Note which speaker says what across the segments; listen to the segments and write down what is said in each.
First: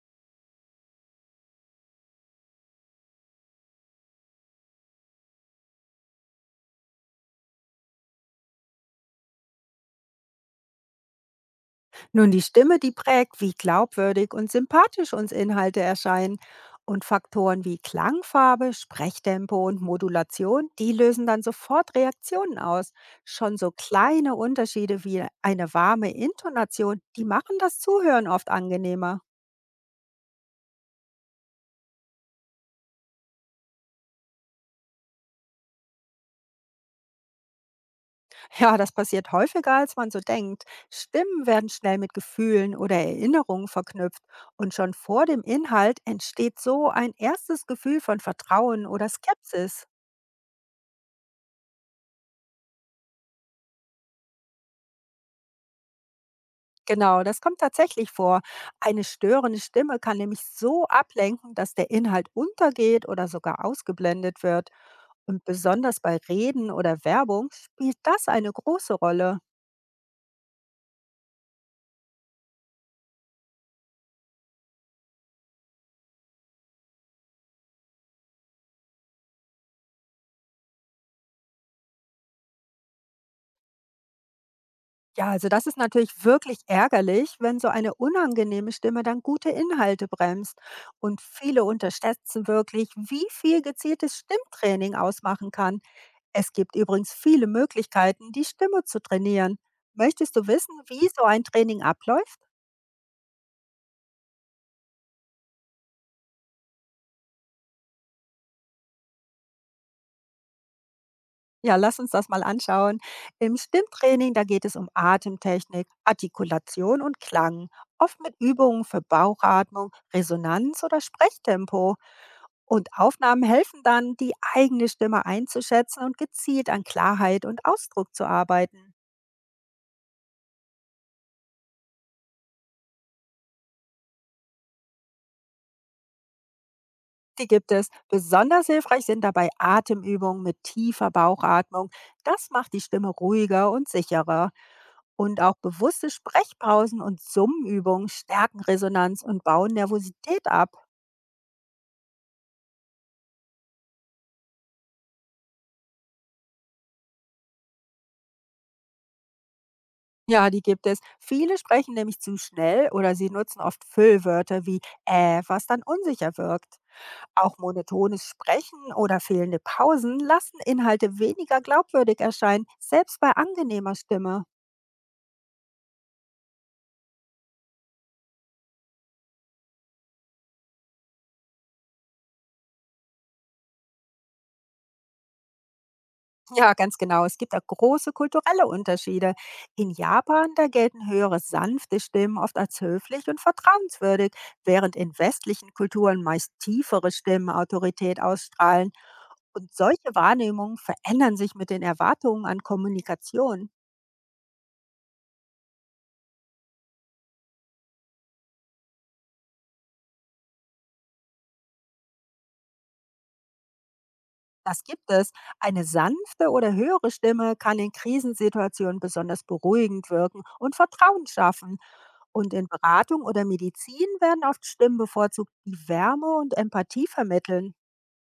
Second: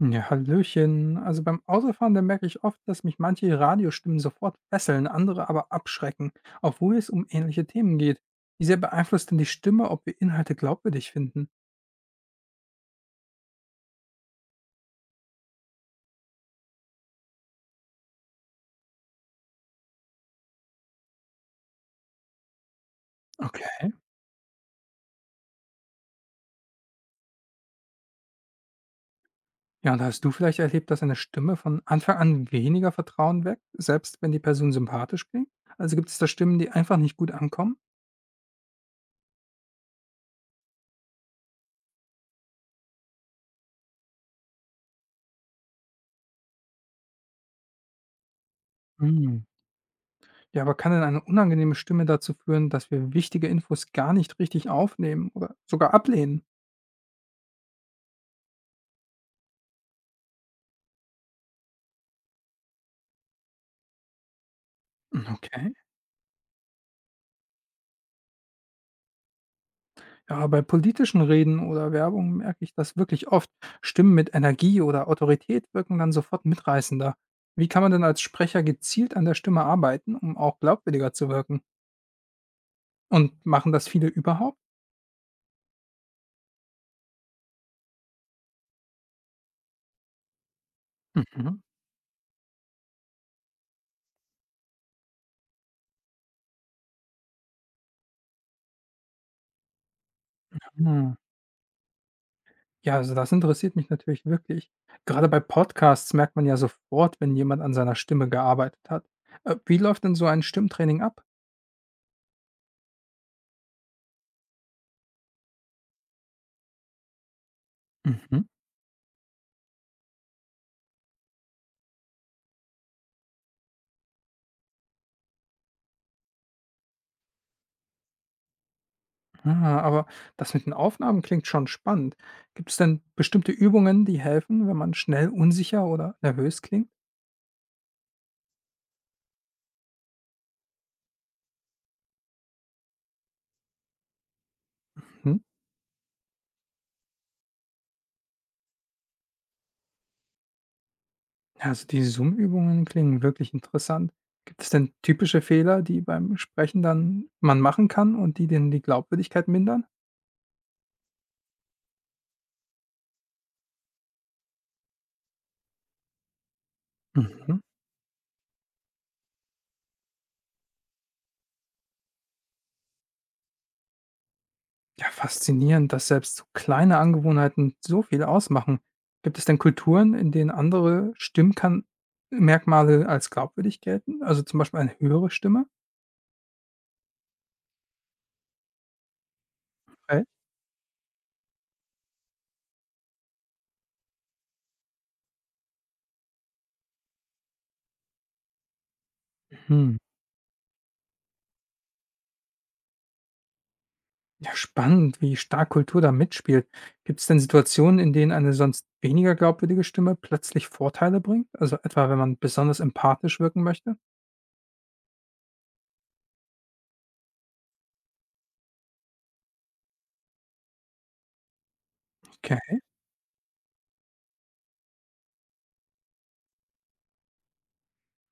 Speaker 1: Ja, Hallöchen. Also beim Autofahren, da merke ich oft, dass mich manche Radiostimmen sofort fesseln, andere aber abschrecken, obwohl es um ähnliche Themen geht. Wie sehr beeinflusst denn die Stimme, ob wir Inhalte glaubwürdig finden?
Speaker 2: Nun, die Stimme, die prägt, wie glaubwürdig und sympathisch uns Inhalte erscheinen. Und Faktoren wie Klangfarbe, Sprechtempo und Modulation, die lösen dann sofort Reaktionen aus. Schon so
Speaker 1: Okay.
Speaker 2: kleine Unterschiede wie eine warme Intonation, die machen das Zuhören oft angenehmer.
Speaker 1: Ja, und hast du vielleicht erlebt, dass eine Stimme von Anfang an weniger Vertrauen weckt, selbst wenn die Person sympathisch klingt? Also gibt es da Stimmen, die einfach nicht gut ankommen?
Speaker 2: Ja, das passiert häufiger, als man so denkt. Stimmen werden schnell mit Gefühlen oder Erinnerungen verknüpft. Und schon vor dem Inhalt entsteht so ein erstes Gefühl von Vertrauen oder
Speaker 1: Hm.
Speaker 2: Skepsis.
Speaker 1: Ja, aber kann denn eine unangenehme Stimme dazu führen, dass wir wichtige Infos gar nicht richtig aufnehmen oder sogar ablehnen?
Speaker 2: Genau, das kommt tatsächlich vor. Eine störende Stimme kann nämlich so ablenken, dass der Inhalt untergeht oder sogar ausgeblendet wird. Und
Speaker 1: Okay.
Speaker 2: besonders bei Reden oder Werbung spielt das eine große Rolle.
Speaker 1: Ja, bei politischen Reden oder Werbung merke ich das wirklich oft. Stimmen mit Energie oder Autorität wirken dann sofort mitreißender. Wie kann man denn als Sprecher gezielt an der Stimme arbeiten, um auch glaubwürdiger zu wirken? Und machen das viele überhaupt?
Speaker 2: Ja, also das ist natürlich wirklich ärgerlich, wenn so eine unangenehme Stimme dann gute Inhalte bremst. Und
Speaker 1: Mhm.
Speaker 2: viele unterschätzen wirklich, wie viel gezieltes Stimmtraining ausmachen kann. Es gibt übrigens viele Möglichkeiten, die Stimme zu trainieren. Möchtest du wissen, wie
Speaker 1: Hm.
Speaker 2: so ein Training abläuft?
Speaker 1: Ja, also das interessiert mich natürlich wirklich. Gerade bei Podcasts merkt man ja sofort, wenn jemand an seiner Stimme gearbeitet hat. Wie läuft denn so ein Stimmtraining ab?
Speaker 2: Ja, lass uns das mal anschauen. Im Stimmtraining, da geht es um Atemtechnik, Artikulation und Klang, oft mit
Speaker 1: Mhm.
Speaker 2: Übungen für Bauchatmung, Resonanz oder Sprechtempo. Und Aufnahmen helfen dann, die eigene Stimme einzuschätzen und gezielt an Klarheit und Ausdruck zu arbeiten.
Speaker 1: Ah, aber das mit den Aufnahmen klingt schon spannend. Gibt es denn bestimmte Übungen, die helfen, wenn man schnell unsicher oder nervös klingt?
Speaker 2: Die gibt es. Besonders hilfreich sind dabei Atemübungen mit tiefer Bauchatmung. Das macht die Stimme ruhiger und sicherer.
Speaker 1: Mhm.
Speaker 2: Und auch bewusste Sprechpausen und Summenübungen stärken Resonanz und bauen Nervosität ab.
Speaker 1: Also die Zoom-Übungen klingen wirklich interessant. Gibt es denn typische Fehler, die beim Sprechen dann man machen kann und die denn die Glaubwürdigkeit mindern?
Speaker 2: Ja, die gibt es. Viele sprechen nämlich zu schnell oder sie nutzen oft Füllwörter wie was dann unsicher wirkt. Auch
Speaker 1: Mhm.
Speaker 2: monotones Sprechen oder fehlende Pausen lassen Inhalte weniger glaubwürdig erscheinen, selbst bei angenehmer Stimme.
Speaker 1: Ja, faszinierend, dass selbst so kleine Angewohnheiten so viel ausmachen. Gibt es denn Kulturen, in denen andere Stimmmerkmale als glaubwürdig gelten? Also zum Beispiel eine höhere Stimme?
Speaker 2: Ja, ganz genau. Es gibt da große kulturelle Unterschiede. In
Speaker 1: Okay.
Speaker 2: Japan, da gelten höhere sanfte Stimmen oft als höflich und vertrauenswürdig, während in westlichen Kulturen meist tiefere Stimmen Autorität ausstrahlen. Und
Speaker 1: Hm.
Speaker 2: solche Wahrnehmungen verändern sich mit den Erwartungen an Kommunikation.
Speaker 1: Ja, spannend, wie stark Kultur da mitspielt. Gibt es denn Situationen, in denen eine sonst weniger glaubwürdige Stimme plötzlich Vorteile bringt? Also etwa, wenn man besonders empathisch wirken möchte?
Speaker 2: Das gibt es. Eine sanfte oder höhere Stimme kann in Krisensituationen besonders beruhigend wirken und Vertrauen schaffen. Und in
Speaker 1: Okay.
Speaker 2: Beratung oder Medizin werden oft Stimmen bevorzugt, die Wärme und Empathie vermitteln.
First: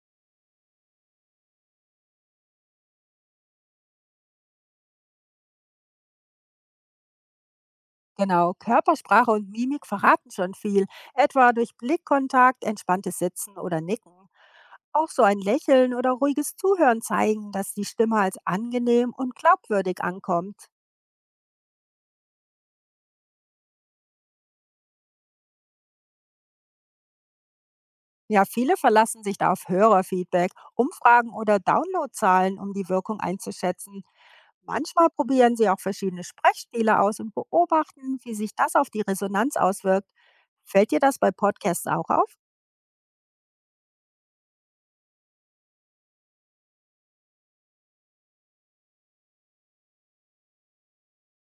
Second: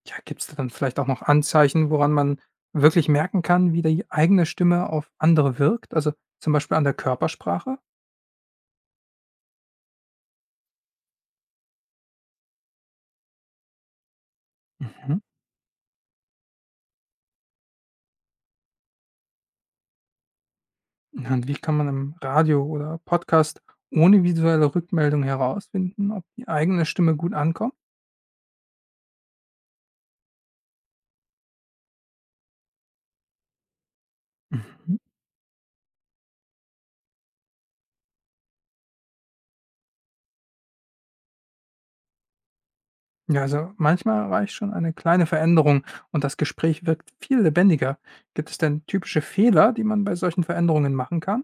Speaker 1: Ja, gibt es da dann vielleicht auch noch Anzeichen, woran man wirklich merken kann, wie die eigene Stimme auf andere wirkt? Also zum Beispiel an der Körpersprache?
Speaker 2: Genau, Körpersprache und Mimik verraten schon viel, etwa durch Blickkontakt, entspanntes Sitzen oder Nicken. Auch
Speaker 1: Mhm.
Speaker 2: so ein Lächeln oder ruhiges Zuhören zeigen, dass die Stimme als angenehm und glaubwürdig ankommt.
Speaker 1: Ja, und wie kann man im Radio oder Podcast ohne visuelle Rückmeldung herausfinden, ob die eigene Stimme gut ankommt?
Speaker 2: Ja, viele verlassen sich da auf Hörerfeedback, Umfragen oder Downloadzahlen, um die Wirkung einzuschätzen.
Speaker 1: Mhm.
Speaker 2: Manchmal probieren sie auch verschiedene Sprechstile aus und beobachten, wie sich das auf die Resonanz auswirkt. Fällt dir das bei Podcasts auch auf?
Speaker 1: Ja, also manchmal reicht schon eine kleine Veränderung und das Gespräch wirkt viel lebendiger. Gibt es denn typische Fehler, die man bei solchen Veränderungen machen kann?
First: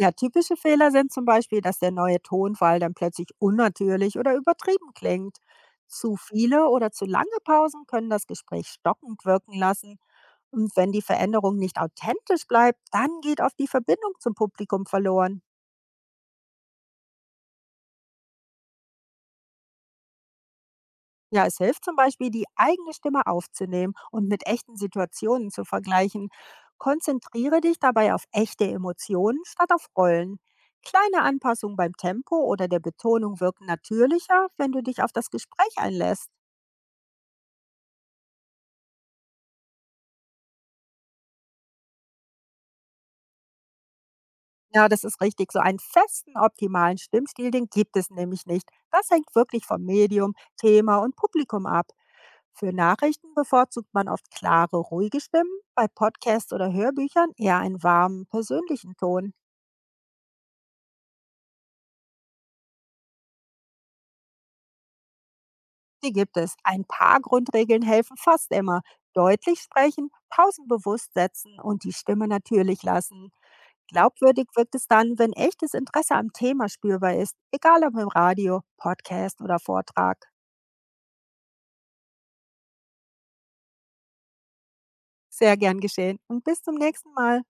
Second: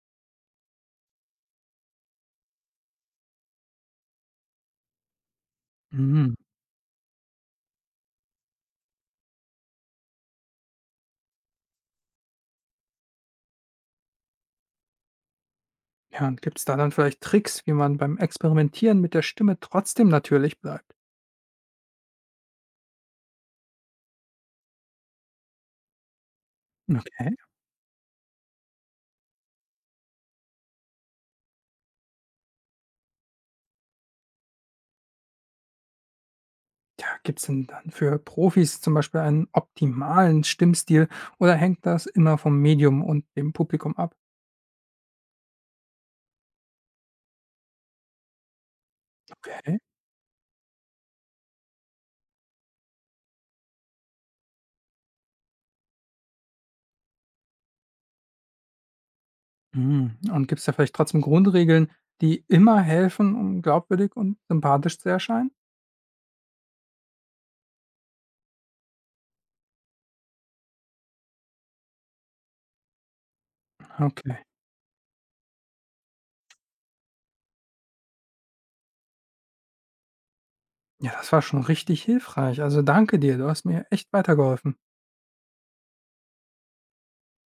Speaker 2: Ja, typische Fehler sind zum Beispiel, dass der neue Tonfall dann plötzlich unnatürlich oder übertrieben klingt. Zu
Speaker 1: Mhm.
Speaker 2: viele oder zu lange Pausen können das Gespräch stockend wirken lassen. Und wenn die Veränderung nicht authentisch bleibt, dann geht oft die Verbindung zum Publikum verloren.
Speaker 1: Ja, und gibt es da dann vielleicht Tricks, wie man beim Experimentieren mit der Stimme trotzdem natürlich bleibt?
Speaker 2: Ja, es hilft zum Beispiel, die eigene Stimme aufzunehmen und mit echten Situationen zu vergleichen.
Speaker 1: Okay.
Speaker 2: Konzentriere dich dabei auf echte Emotionen statt auf Rollen. Kleine Anpassungen beim Tempo oder der Betonung wirken natürlicher, wenn du dich auf das Gespräch einlässt.
Speaker 1: Ja, gibt es denn dann für Profis zum Beispiel einen optimalen Stimmstil oder hängt das immer vom Medium und dem Publikum ab?
Speaker 2: Ja, das ist richtig. So einen festen, optimalen Stimmstil, den gibt es nämlich nicht. Das hängt wirklich
Speaker 1: Okay.
Speaker 2: vom Medium, Thema und Publikum ab. Für Nachrichten bevorzugt man oft klare, ruhige Stimmen, bei Podcasts oder Hörbüchern eher einen warmen, persönlichen Ton.
Speaker 1: Mhm. Und gibt es da vielleicht trotzdem Grundregeln, die immer helfen, um glaubwürdig und sympathisch zu erscheinen?
Speaker 2: Die gibt es. Ein paar Grundregeln helfen fast immer. Deutlich sprechen, Pausen bewusst setzen und die Stimme natürlich lassen.
Speaker 1: Okay.
Speaker 2: Glaubwürdig wirkt es dann, wenn echtes Interesse am Thema spürbar ist, egal ob im Radio, Podcast oder Vortrag.
Speaker 1: Ja, das war schon richtig hilfreich. Also danke dir, du hast mir echt weitergeholfen.
Speaker 2: Sehr gern geschehen und bis zum nächsten Mal.